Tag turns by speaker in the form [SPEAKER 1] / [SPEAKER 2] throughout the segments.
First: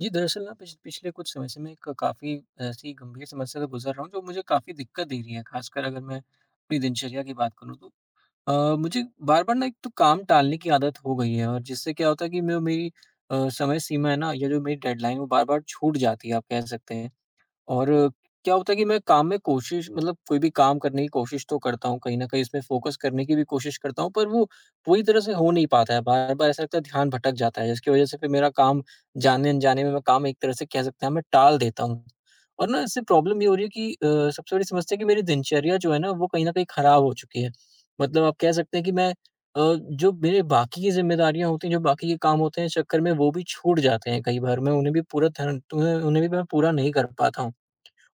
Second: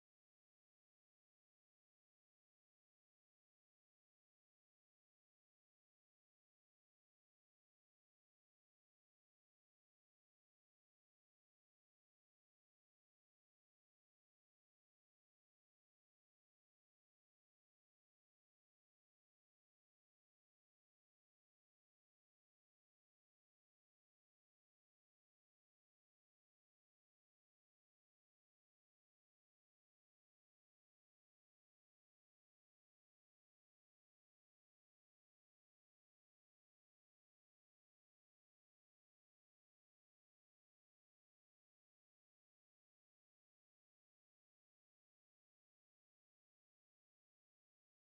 [SPEAKER 1] जी, दरअसल ना पिछले कुछ समय से मैं एक काफ़ी ऐसी गंभीर समस्या से गुज़र रहा हूँ जो मुझे काफ़ी दिक्कत दे रही है, ख़ासकर अगर मैं अपनी दिनचर्या की बात करूँ तो। अ, मुझे बार-बार ना एक तो काम टालने की आदत हो गई है, और जिससे क्या होता है कि मैं मेरी अ, समय सीमा है ना, या जो मेरी डेडलाइन, वो बार-बार छूट जाती है, आप कह सकते हैं। और क्या होता है कि मैं काम में कोशिश मतलब कोई भी काम करने की कोशिश तो करता हूँ, कहीं न कहीं इसमें फ़ोकस करने की भी कोशिश करता हूँ, पर वो पूरी तरह से हो नहीं पाता है। बार-बार ऐसा लगता है ध्यान भटक जाता है, जिसकी वज़ह से फिर मेरा काम जाने-अनजाने में मैं काम, एक तरह से कह सकते हैं, मैं टाल देता हूँ। और ना इससे प्रॉब्लम ये हो रही है कि सबसे बड़ी समस्या है कि मेरी दिनचर्या जो है ना, वो कहीं न कहीं खराब हो चुकी है। मतलब आप कह सकते हैं कि अ, जो मेरे बाकी की ज़िम्मेदारियाँ होती हैं, जो बाकी के काम होते हैं, इस चक्कर में वो भी छूट जाते हैं कई बार। मैं उन्हें उन्हें भी मैं पूरा नहीं कर पाता हूँ।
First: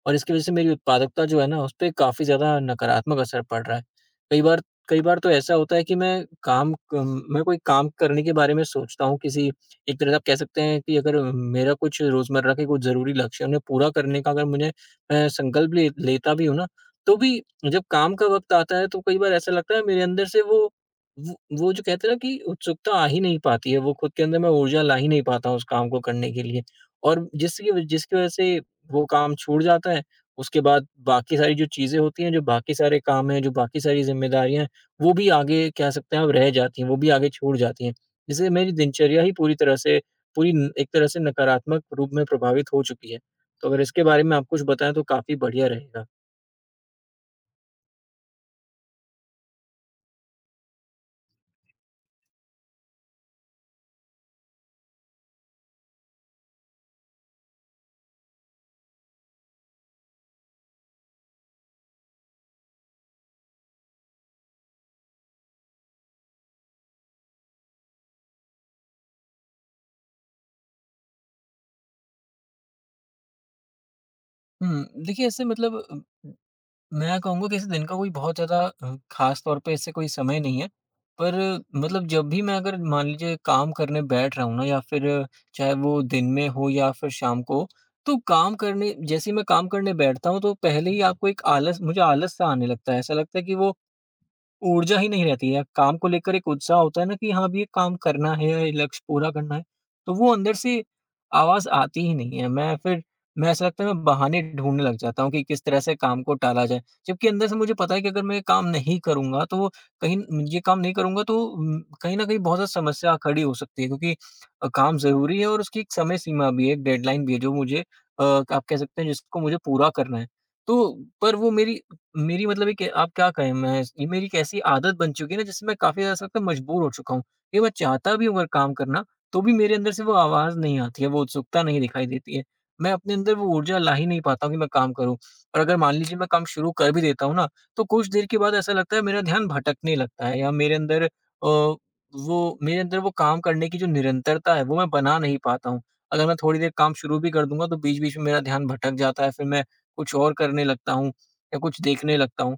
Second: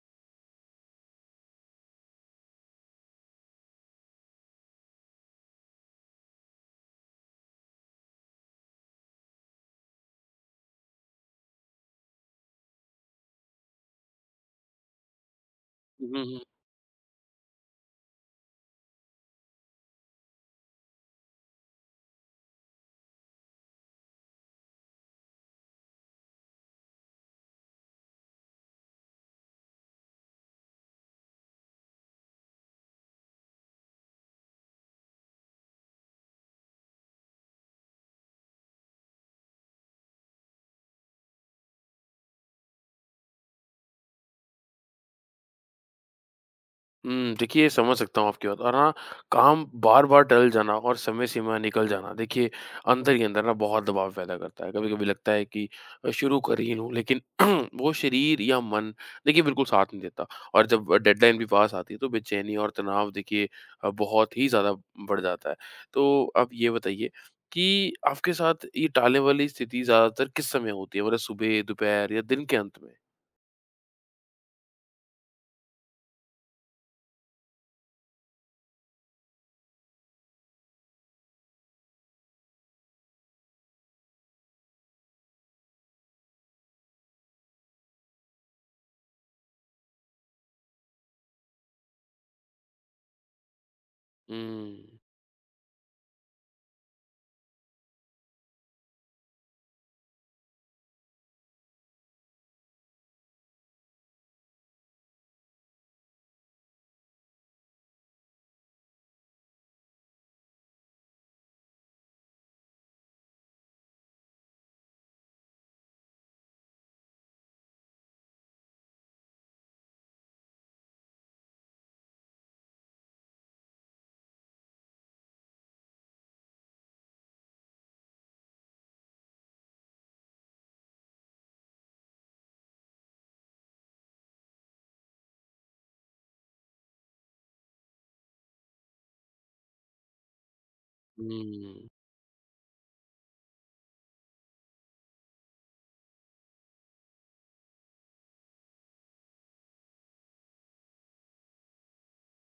[SPEAKER 1] और इसकी वजह से मेरी उत्पादकता जो है ना, उसपे काफ़ी ज़्यादा नकारात्मक असर पड़ रहा है। कई बार, कई बार तो ऐसा होता है कि मैं कोई काम करने के बारे में सोचता हूँ, किसी एक तरह से आप कह सकते हैं कि अगर मेरा कुछ रोज़मर्रा के कुछ ज़रूरी लक्ष्य हैं, उन्हें पूरा करने का अगर मुझे, मैं संकल्प ले
[SPEAKER 2] हुँ,
[SPEAKER 1] लेता
[SPEAKER 2] हुँ।
[SPEAKER 1] भी हूँ ना, तो भी जब काम का वक़्त आता है, तो कई बार ऐसा लगता है मेरे अंदर से वो वो वो, जो कहते हैं ना, कि उत्सुकता आ ही नहीं पाती है, वो खुद के अंदर मैं ऊर्जा ला ही नहीं पाता हूँ उस काम को करने के लिए। और जिसकी वजह से वो काम छूट जाता है, उसके बाद बाकी सारी जो चीज़ें होती हैं, जो बाकी सारे काम हैं, जो बाकी सारी ज़िम्मेदारियाँ हैं, वो भी आगे, कह सकते हैं आप, रह जाती हैं, वो भी आगे छूट जाती हैं। जिससे मेरी दिनचर्या ही पूरी तरह से, पूरी न, एक तरह से नकारात्मक रूप में प्रभावित हो चुकी है। तो अगर इसके बारे में आप कुछ बताएँ तो काफ़ी बढ़िया रहेगा।
[SPEAKER 2] हुँ, देखिए समझ सकता हूँ आपकी बात और हाँ, काम बार-बार टल जाना और समय सीमा निकल जाना देखिए अंदर ही अंदर ना बहुत दबाव पैदा करता है। कभी-कभी लगता है कि शुरू कर ही लूँ लेकिन वो शरीर या मन देखिए बिल्कुल साथ नहीं देता और जब डेडलाइन भी पास आती है तो बेचैनी और तनाव देखिए बहुत ही ज़्यादा बढ़ जाता है। तो आप ये बताइए कि आपके साथ ये टालने वाली स्थिति ज़्यादातर किस समय होती है? मतलब सुबह, दोपहर या दिन के अंत में?
[SPEAKER 1] हुँ, देखिए, ऐसे मतलब मैं कहूँगा कि इस दिन का कोई बहुत ज़्यादा, ख़ास तौर पे इससे कोई समय नहीं है। पर मतलब जब भी मैं, अगर मान लीजिए काम करने बैठ रहा हूँ ना, या फिर चाहे वो दिन में हो या फिर शाम को हो, तो काम करने जैसे ही मैं काम करने बैठता हूँ, तो पहले ही आपको एक आलस मुझे आलस-सा आने लगता है। ऐसा लगता है कि वो
[SPEAKER 2] हुँ।
[SPEAKER 1] ऊर्जा ही नहीं रहती है। काम को लेकर एक उत्साह होता है ना कि हाँ, अब ये काम करना है, ये लक्ष्य पूरा करना है, तो वो अंदर से आवाज़ आती ही नहीं है। मैं, ऐसा लगता है, मैं बहाने ढूँढने लग जाता हूँ कि किस तरह से काम को टाला जाए। जबकि अंदर से मुझे पता है कि अगर मैं ये काम नहीं करूँगा तो वो कहीं ये काम नहीं करूँगा, तो कहीं न कहीं बहुत ज़्यादा समस्या खड़ी हो सकती है, क्योंकि काम ज़रूरी है और उसकी एक समय सीमा भी है, एक डेडलाइन भी है जो मुझे, आप कह सकते हैं, जिसको मुझे पूरा करना है। तो, पर वो मेरी मेरी, मतलब एक, आप क्या कहें, मैं ये मेरी एक ऐसी आदत बन चुकी है ना, जिससे मैं काफ़ी ज़्यादा, ऐसा लगता है, मजबूर हो चुका हूँ। ये मैं चाहता भी हूँ अगर काम करना, तो भी मेरे अंदर से वो आवाज़ नहीं आती है, वो उत्सुकता नहीं दिखाई देती है। मैं अपने अंदर वो ऊर्जा ला ही नहीं पाता हूँ कि मैं काम करूँ, और अगर मान लीजिए मैं काम शुरू कर भी देता हूँ ना, तो कुछ देर के बाद ऐसा लगता है मेरा ध्यान भटकने लगता है, या मेरे अंदर
[SPEAKER 2] हुँ,
[SPEAKER 1] वो, मेरे अंदर वो काम करने की जो निरंतरता है वो मैं बना नहीं पाता हूँ। अगर मैं थोड़ी देर काम शुरू भी कर दूँगा तो बीच-बीच में मेरा ध्यान भटक जाता है, फिर मैं कुछ और करने लगता हूँ। या कुछ देखने लगता हूँ।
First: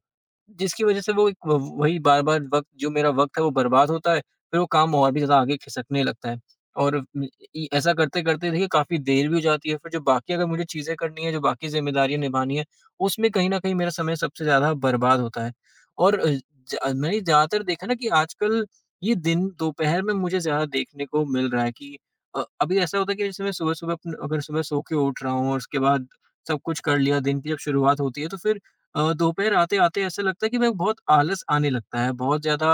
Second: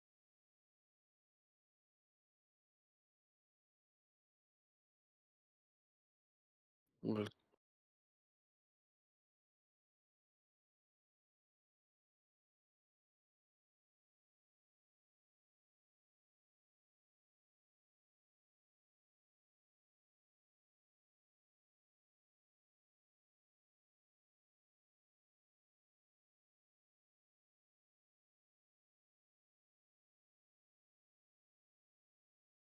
[SPEAKER 1] जिसकी वज़ह से वो एक व वही बार-बार वक़्त, जो मेरा वक़्त है वो बर्बाद होता है, फिर वो काम और भी ज़्यादा आगे खिसकने लगता है। और
[SPEAKER 2] बिल
[SPEAKER 1] इ ऐसा करते-करते देखिए काफ़ी देर भी हो जाती है, फिर जो बाकी अगर मुझे चीज़ें करनी है, जो बाकी ज़िम्मेदारियाँ निभानी है, उसमें कहीं न कहीं मेरा समय सबसे ज़्यादा बर्बाद होता है। और ज मैंने ज़्यादातर देखा ना कि आजकल ये दिन दोपहर में मुझे ज़्यादा देखने को मिल रहा है, कि अभी ऐसा होता है कि जैसे मैं सुबह-सुबह अपन अगर सुबह सो के उठ रहा हूँ, और उसके बाद सब कुछ कर लिया, दिन की जब शुरुआत होती है, तो फिर दोपहर आते-आते ऐसा लगता है कि, मैं, बहुत आलस आने लगता है, बहुत ज़्यादा,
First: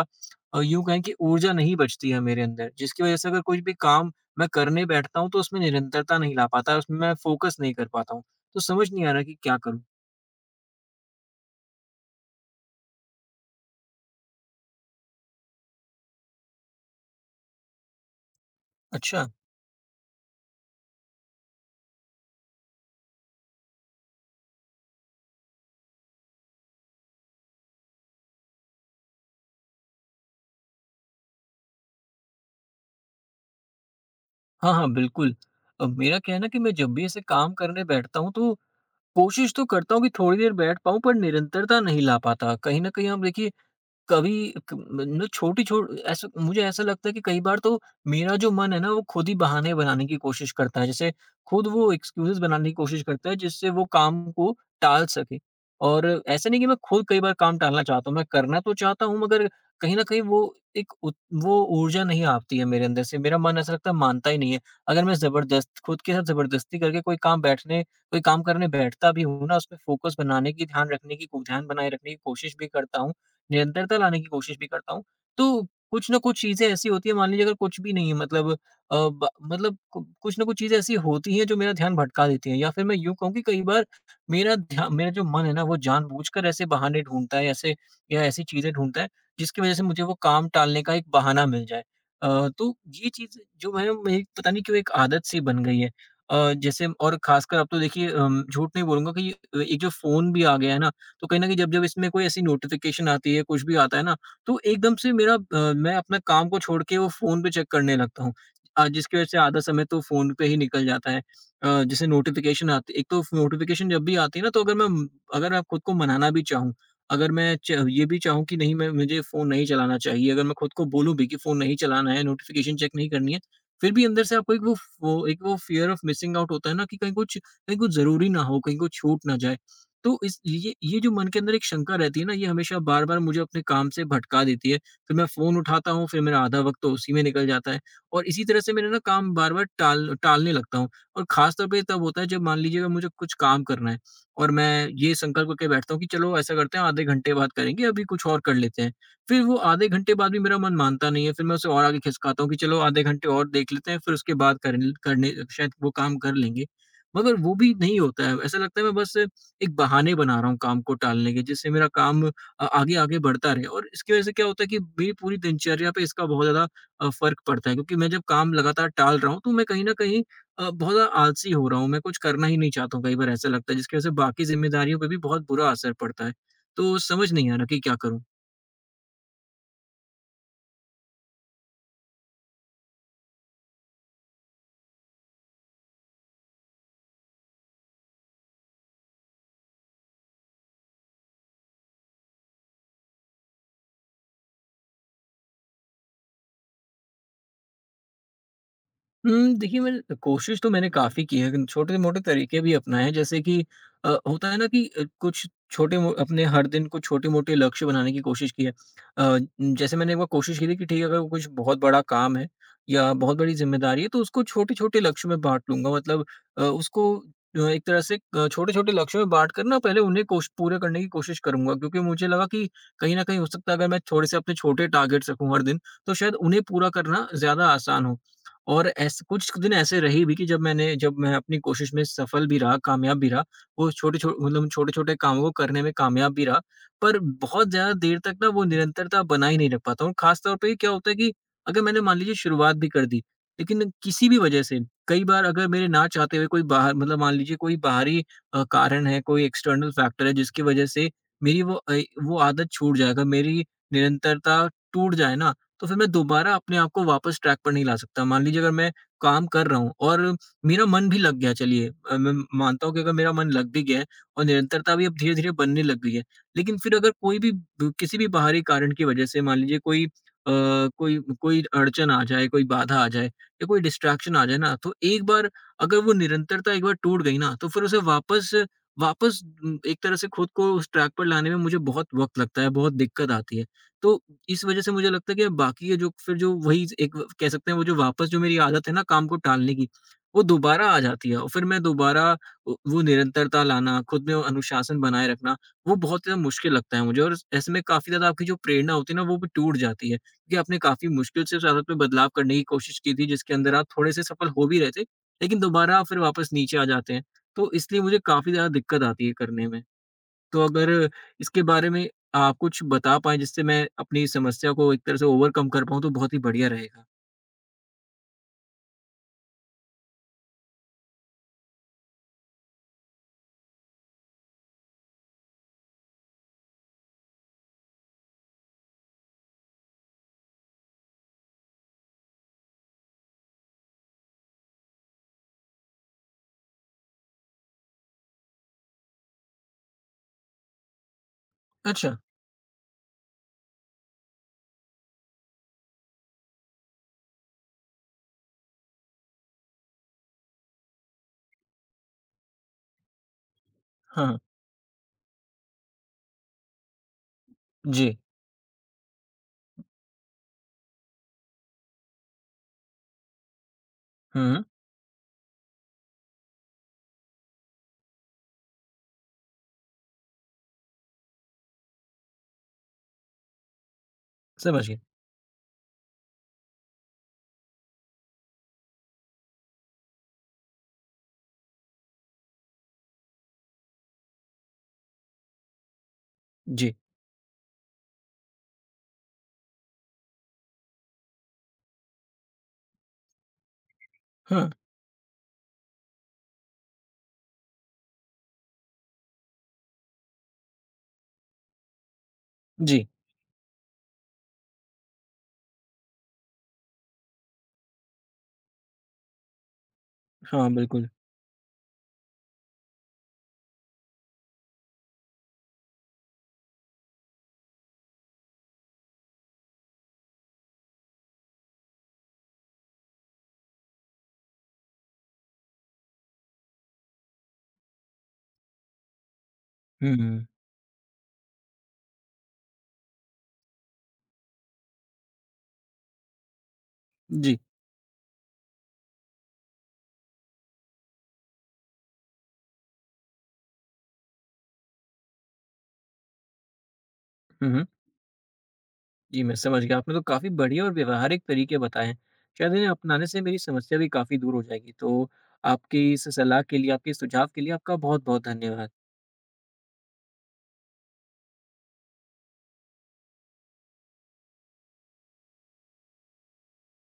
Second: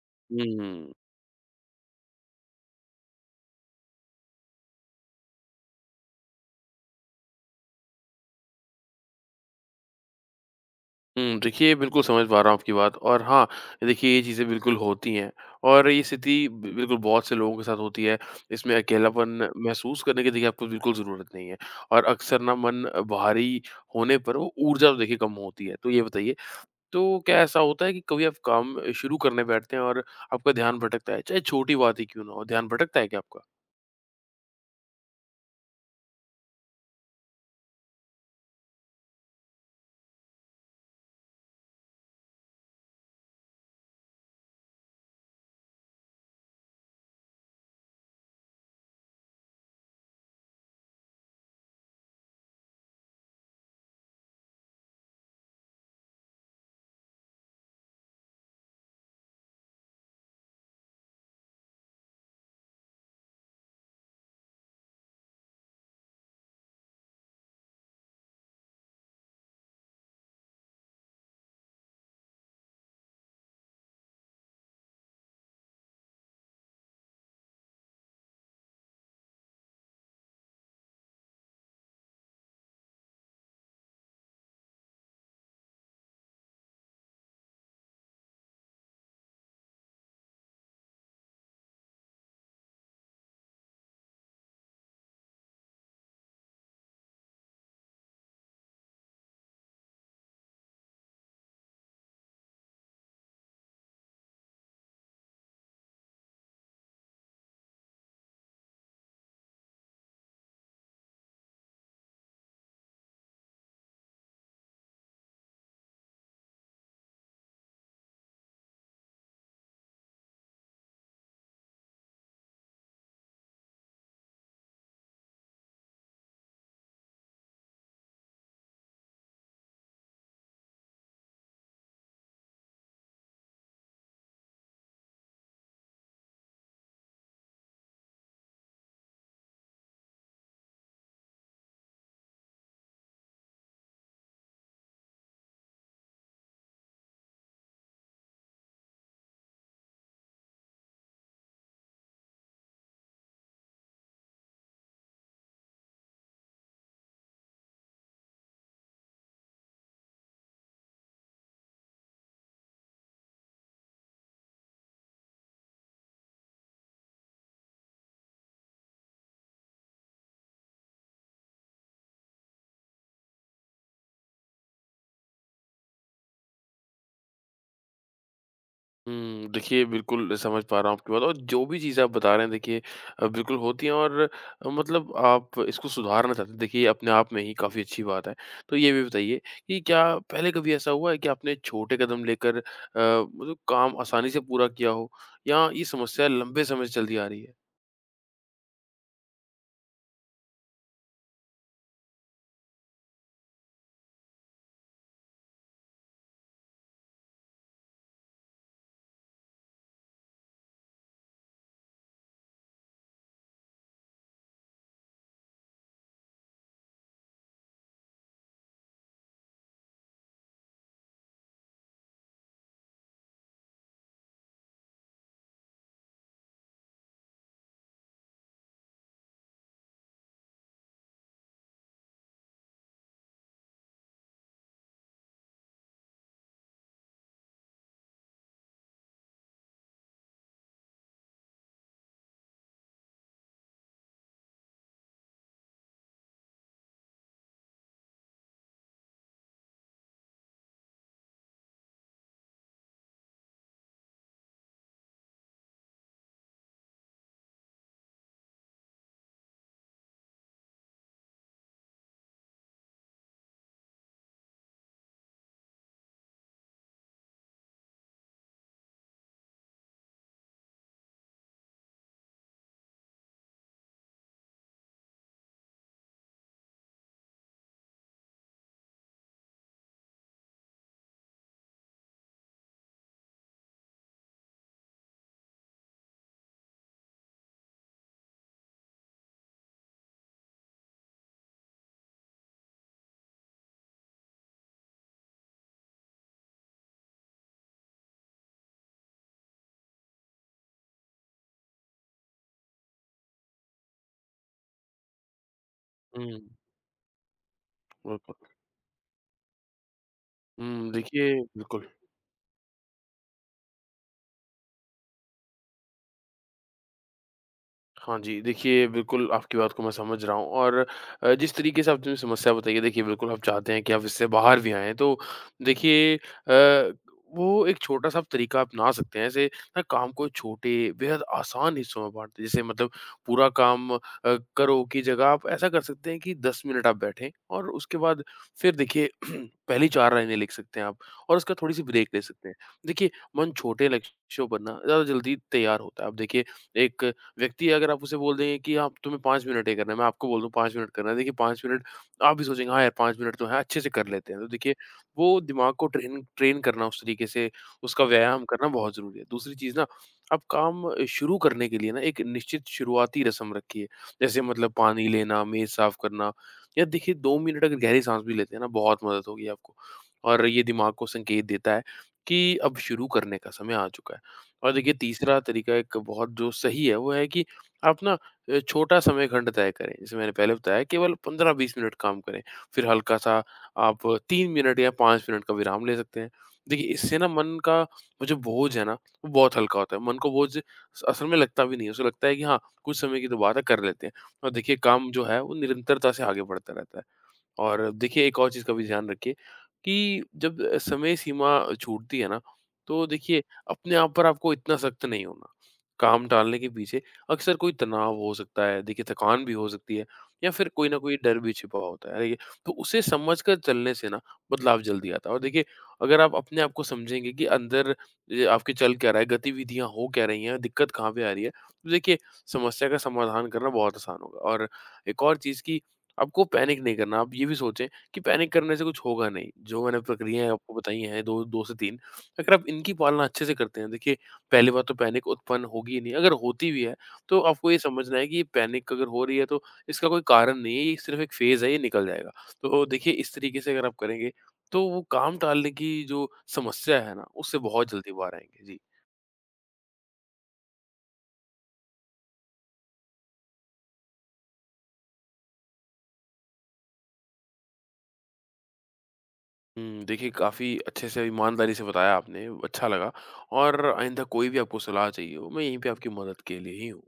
[SPEAKER 1] यूँ
[SPEAKER 2] हुँ।
[SPEAKER 1] कहें कि ऊर्जा नहीं बचती है मेरे अंदर, जिसकी वज़ह से अगर कोई भी काम मैं करने बैठता हूँ, तो उसमें निरंतरता नहीं ला पाता, उसमें मैं फ़ोकस नहीं कर पाता हूँ। तो समझ नहीं आ रहा कि क्या करूँ?
[SPEAKER 2] हुँ, देखिए बिल्कुल समझ पा रहा हूँ आपकी बात और हाँ, देखिए ये चीज़ें बिल्कुल होती हैं और ये स्थिति बि बिल्कुल बहुत से लोगों के साथ होती है। इसमें
[SPEAKER 1] अच्छा।
[SPEAKER 2] अकेलापन महसूस करने की देखिए आपको बिल्कुल ज़रूरत नहीं है और अक्सर ना मन भारी होने पर वो ऊर्जा तो देखिए कम होती है। तो ये बताइए, तो क्या ऐसा होता है कि कभी आप काम शुरू करने बैठते हैं और आपका ध्यान भटकता है? चाहे छोटी बात ही क्यों ना हो, ध्यान भटकता है क्या आपका?
[SPEAKER 1] हाँ, हाँ, बिल्कुल। मेरा कहना है कि मैं जब भी ऐसे काम करने बैठता हूँ, तो कोशिश तो करता हूँ कि थोड़ी देर बैठ पाऊँ, पर निरंतरता नहीं ला पाता। कहीं न कहीं आप देखिए, कभी क मतलब छोटी छो ऐसा, मुझे ऐसा लगता है कि कई बार तो मेरा जो मन है ना, वो खुद ही बहाने बनाने की कोशिश करता है। जैसे खुद वो एक्सक्यूज़ेज़ बनाने की कोशिश करता है, जिससे वो काम को टाल सके। और ऐसा नहीं कि मैं खुद कई बार काम टालना चाहता हूँ, मैं करना तो चाहता हूँ, मगर कहीं न कहीं वो एक उत वो ऊर्जा नहीं आती है मेरे अंदर से। मेरा मन, ऐसा लगता है, मानता ही नहीं है। अगर मैं ज़बरदस्त खुद के साथ ज़बरदस्ती करके कोई काम करने बैठता भी हूँ ना, उसमें फ़ोकस बनाने की, ध्यान बनाए रखने की कोशिश भी करता हूँ, निरंतरता लाने की कोशिश भी करता हूँ। तो कुछ ना कुछ चीज़ें ऐसी होती हैं, मान लीजिए अगर कुछ भी नहीं है, मतलब अ, ब मतलब कु कुछ ना कुछ चीज़ें ऐसी होती हैं जो मेरा ध्यान भटका देती हैं, या फिर मैं यूँ कहूँ कि कई बार मेरा जो मन है ना, वो जानबूझकर ऐसे बहाने ढूँढता है, ऐसे या ऐसी चीज़ें ढूँढता है जिसकी वज़ह से मुझे वो काम टालने का एक बहाना मिल जाए। तो ये चीज़ जो है मेरी, पता नहीं क्यों एक आदत सी बन गई है। जैसे, और ख़ासकर अब तो देखिए, झूठ नहीं बोलूँगा कि एक जो फ़ोन भी आ गया है ना, तो कहीं न कहीं जब-जब इसमें कोई ऐसी नोटिफ़िकेशन आती है, कुछ भी आता है ना, तो एकदम से मैं अपना काम को छोड़ के वो फ़ोन पे चेक करने लगता हूँ। जिसकी वजह से आधा समय तो फ़ोन पे ही निकल जाता है। जैसे नोटिफ़िकेशन आती, एक तो नोटिफ़िकेशन जब भी आती है ना, तो अगर मैं खुद को मनाना भी चाहूँ, अगर मैं च ये भी चाहूँ कि नहीं, मैं मुझे फ़ोन नहीं चलाना चाहिए, अगर मैं खुद को बोलूँ भी कि फ़ोन नहीं चलाना है, नोटिफ़िकेशन चेक नहीं करनी है, फिर भी अंदर से आपको एक वो एक वो फ़ियर ऑफ मिसिंग आउट होता है ना, कि कहीं कुछ, कहीं कुछ ज़रूरी ना हो, कहीं कुछ छूट ना जाए। तो इस ये जो मन के अंदर एक शंका रहती है ना, ये हमेशा बार-बार मुझे अपने काम से भटका देती है। फिर मैं फ़ोन उठाता हूँ, फिर मेरा आधा वक़्त तो उसी में निकल जाता है, और इसी तरह से मेरा ना काम बार-बार टालने लगता हूँ। और ख़ास तौर पे तब होता है जब, मान लीजिए, अगर मुझे कुछ काम करना है और मैं ये संकल्प करके बैठता हूँ कि चलो ऐसा करते हैं आधे घंटे बाद करेंगे, अभी कुछ और कर लेते हैं। फिर वो आधे घंटे बाद भी मेरा मन मानता नहीं है, फिर मैं उसे और आगे खिसकाता हूँ कि चलो आधे घंटे और देख लेते हैं, फिर उसके बाद करने शायद वो काम कर लेंगे। मगर वो भी नहीं होता है, ऐसा लगता है मैं बस एक बहाने बना रहा हूँ काम को टालने के, जिससे मेरा काम आगे आगे बढ़ता रहे, और इसकी वजह से क्या होता है कि मेरी पूरी दिनचर्या पे इसका बहुत ज्यादा फर्क पड़ता है, क्योंकि मैं जब काम लगातार टाल रहा हूँ तो मैं कहीं ना कहीं, बहुत ज्यादा आलसी हो रहा हूँ। मैं कुछ करना ही नहीं चाहता हूँ कई बार ऐसा लगता है, जिसकी वजह से बाकी जिम्मेदारियों पर भी बहुत बुरा असर पड़ता है। तो समझ नहीं आ रहा कि क्या करूँ।
[SPEAKER 2] हुँ, देखिए बिल्कुल समझ पा रहा हूँ आपकी बात और जो भी चीज़ें आप बता रहे हैं देखिए बिल्कुल होती हैं और मतलब आप इसको सुधारना चाहते हैं। देखिए ये अपने आप में ही काफ़ी अच्छी बात है। तो ये भी बताइए कि क्या पहले कभी ऐसा हुआ है कि आपने छोटे कदम लेकर मतलब काम आसानी से पूरा किया हो या ये समस्या लंबे समय से चलती आ रही है?
[SPEAKER 1] हुँ, देखिए मैंने कोशिश तो मैंने काफ़ी की है, लेकिन छोटे-मोटे तरीके भी अपनाए हैं, जैसे कि होता है ना कि कुछ छोटे मो अपने हर दिन कुछ छोटे-मोटे लक्ष्य बनाने की कोशिश की है। जैसे मैंने एक बार कोशिश की थी कि ठीक है, अगर वो कुछ बहुत बड़ा काम है या बहुत बड़ी ज़िम्मेदारी है, तो उसको छोटे-छोटे लक्ष्य में बाँट लूँगा। मतलब उसको एक तरह से छोटे-छोटे लक्ष्यों में बाँट कर ना पहले उन्हें कोश पूरा करने की कोशिश करूँगा, क्योंकि मुझे लगा कि कहीं न कहीं हो सकता है अगर मैं थोड़े से अपने छोटे टारगेट्स रखूँ हर दिन, तो शायद उन्हें पूरा करना ज़्यादा आसान हो। और ऐसे कुछ दिन ऐसे रहे भी कि जब मैं अपनी कोशिश में सफल भी रहा, कामयाब भी रहा, वो छोटे-छोटे छोटे-छोटे कामों को करने में कामयाब भी रहा, पर बहुत ज़्यादा देर तक ना वो निरंतरता बना ही नहीं रख पाता हूँ। खास तौर पे क्या होता है कि अगर मैंने मान लीजिए शुरुआत भी कर दी, लेकिन किसी भी वजह से कई बार अगर मेरे ना चाहते हुए कोई बाहर मतलब मान लीजिए कोई बाहरी कारण है, कोई एक्सटर्नल फैक्टर है जिसकी वजह से मेरी वो वो आदत छूट जाए, अगर मेरी निरंतरता टूट जाए ना, तो फिर मैं दोबारा अपने आप को वापस ट्रैक पर नहीं ला सकता। मान लीजिए अगर मैं काम कर रहा हूँ और मेरा मन भी लग गया, चलिए मैं मानता हूँ कि अगर मेरा मन लग भी गया है और निरंतरता भी अब धीरे-धीरे बनने लग गई है। लेकिन फिर अगर कोई भी ब किसी भी बाहरी कारण की वजह से मान लीजिए कोई कोई कोई अड़चन आ जाए, कोई बाधा आ जाए या कोई डिस्ट्रैक्शन आ जाए ना, तो एक बार अगर वो निरंतरता एक बार टूट गई ना, तो फिर उसे वापस वापस एक तरह से खुद को उस ट्रैक पर लाने में मुझे बहुत वक़्त लगता है, बहुत दिक्कत आती है। तो इस वजह से मुझे लगता है कि बाकी ये जो फिर जो वही एक व- कह सकते हैं वो जो वापस जो मेरी आदत है ना काम को टालने की, वो दोबारा आ जाती है और फिर मैं दोबारा उ वो निरंतरता लाना, खुद में वो अनुशासन बनाए रखना, वो बहुत ज़्यादा मुश्किल लगता है मुझे और ऐसे में काफ़ी ज़्यादा आपकी जो प्रेरणा होती है ना, वो भी टूट जाती है। क्योंकि आपने काफ़ी मुश्किल से उस आदत में बदलाव करने की कोशिश की थी, जिसके अंदर आप थोड़े से सफल हो भी रहे थे, लेकिन दोबारा आप फिर
[SPEAKER 2] हुँ।
[SPEAKER 1] वापस नीचे आ जाते हैं। तो इसलिए मुझे
[SPEAKER 2] बिल्कुल।
[SPEAKER 1] काफ़ी ज़्यादा दिक्कत आती है करने में। तो
[SPEAKER 2] हुँ,
[SPEAKER 1] अगर
[SPEAKER 2] देखिए
[SPEAKER 1] इसके
[SPEAKER 2] बिल्कुल।
[SPEAKER 1] बारे में आप कुछ बता पाएँ जिससे मैं अपनी समस्या को एक तरह से ओवरकम कर पाऊँ, तो बहुत ही बढ़िया रहेगा।
[SPEAKER 2] हाँ जी, देखिए बिल्कुल आपकी बात को मैं समझ रहा हूँ और जिस तरीके से आपने समस्या बताई है देखिए बिल्कुल आप चाहते हैं कि आप इससे बाहर भी आएँ तो देखिए वो एक छोटा-सा आप तरीका अपना सकते हैं ऐसे ना काम को छोटे बेहद आसान हिस्सों में बाँट दें। जैसे मतलब पूरा काम करो की जगह आप ऐसा कर सकते हैं कि 10 मिनट आप बैठें और उसके बाद फिर देखिए पहली 4 लाइनें लिख सकते हैं आप और उसका थोड़ी-सी ब्रेक
[SPEAKER 1] अच्छा।
[SPEAKER 2] ले सकते हैं। देखिए मन छोटे लक्ष्यों पर ना ज़्यादा जल्दी तैयार होता है। आप देखिए एक व्यक्ति है, अगर आप उसे बोल देंगे कि आप तुम्हें 5 मिनट ये करना है, मैं आपको बोल दूँ 5 मिनट करना है, देखिए 5 मिनट आप भी सोचेंगे हाँ यार 5 मिनट तो है, अच्छे से कर लेते
[SPEAKER 1] हाँ,
[SPEAKER 2] हैं। तो देखिए वो दिमाग को ट्रेन ट्रेन करना उस तरीके से, उसका
[SPEAKER 1] जी।
[SPEAKER 2] व्यायाम करना बहुत ज़रूरी है। दूसरी चीज़ ना आप काम शुरू करने के लिए ना एक निश्चित शुरुआती रस्म रखिए। जैसे
[SPEAKER 1] हुँ,
[SPEAKER 2] मतलब पानी लेना, मेज़ साफ करना या देखिए 2 मिनट अगर गहरी साँस भी लेते हैं ना बहुत मदद होगी आपको। और ये दिमाग को संकेत देता है कि अब शुरू करने का समय आ चुका है। और
[SPEAKER 1] समझ
[SPEAKER 2] देखिए
[SPEAKER 1] गया।
[SPEAKER 2] तीसरा तरीका एक बहुत जो सही है वो है कि आप ना छोटा समय खंड तय करें जैसे मैंने पहले बताया केवल 15-20 मिनट काम करें फिर हल्का सा आप 3 मिनट या 5 मिनट का विराम ले सकते हैं। देखिए
[SPEAKER 1] जी।
[SPEAKER 2] इससे ना मन का वो जो बोझ है ना वो बहुत हल्का होता है। मन को बोझ असल में लगता भी नहीं है। उसे लगता है कि हाँ, कुछ समय की तो बात है कर लेते हैं और
[SPEAKER 1] हाँ,
[SPEAKER 2] देखिए काम जो है वो निरंतरता से आगे बढ़ता रहता है। और देखिए एक और चीज़ का भी ध्यान रखिए कि जब समय सीमा छूटती है ना, तो
[SPEAKER 1] जी।
[SPEAKER 2] देखिए अपने आप पर आपको इतना सख्त नहीं होना। काम टालने के पीछे अक्सर कोई तनाव हो सकता है, देखिए थकान भी हो सकती है या फिर
[SPEAKER 1] हाँ,
[SPEAKER 2] कोई ना
[SPEAKER 1] बिल्कुल।
[SPEAKER 2] कोई डर भी छिपा होता है, देखिए। तो उसे समझकर चलने से ना बदलाव जल्दी आता है और देखिए अगर आप अपने आप को समझेंगे कि अंदर ये आपके चल क्या रहा है, गतिविधियाँ हो क्या रही हैं, दिक्कत कहाँ पे आ रही है, तो देखिए समस्या का समाधान करना बहुत आसान होगा। और एक और चीज़ कि आपको पैनिक नहीं करना। आप ये भी सोचें कि पैनिक करने से कुछ होगा नहीं। जो मैंने
[SPEAKER 1] हुँ, हुँ।
[SPEAKER 2] प्रक्रियाएँ आपको बताई हैं 2 2 से 3 अगर आप इनकी पालना अच्छे से करते हैं, देखिए पहली बात तो पैनिक उत्पन्न होगी ही नहीं। अगर होती भी है, तो
[SPEAKER 1] जी।
[SPEAKER 2] आपको ये समझना है कि ये पैनिक अगर हो रही है तो इसका कोई कारण नहीं है, ये सिर्फ़ एक फ़ेज़ है, ये निकल जाएगा। तो देखिए इस तरीके से अगर आप करेंगे, तो वो काम टालने की जो समस्या है ना, उससे
[SPEAKER 1] हुँ, हुँ।
[SPEAKER 2] बहुत जल्दी बाहर आएँगे। जी।
[SPEAKER 1] जी, मैं समझ गया। आपने तो काफ़ी बढ़िया और व्यावहारिक तरीके बताए हैं। शायद इन्हें अपनाने से मेरी समस्या भी काफ़ी दूर हो जाएगी। तो आपकी इस सलाह के लिए, आपके इस सुझाव के लिए आपका बहुत-बहुत धन्यवाद।
[SPEAKER 2] हुँ, देखिए काफ़ी अच्छे से ईमानदारी से बताया आपने, अच्छा लगा और आइंदा कोई भी आपको सलाह चाहिए हो, मैं यहीं पे आपकी मदद के लिए ही हूँ।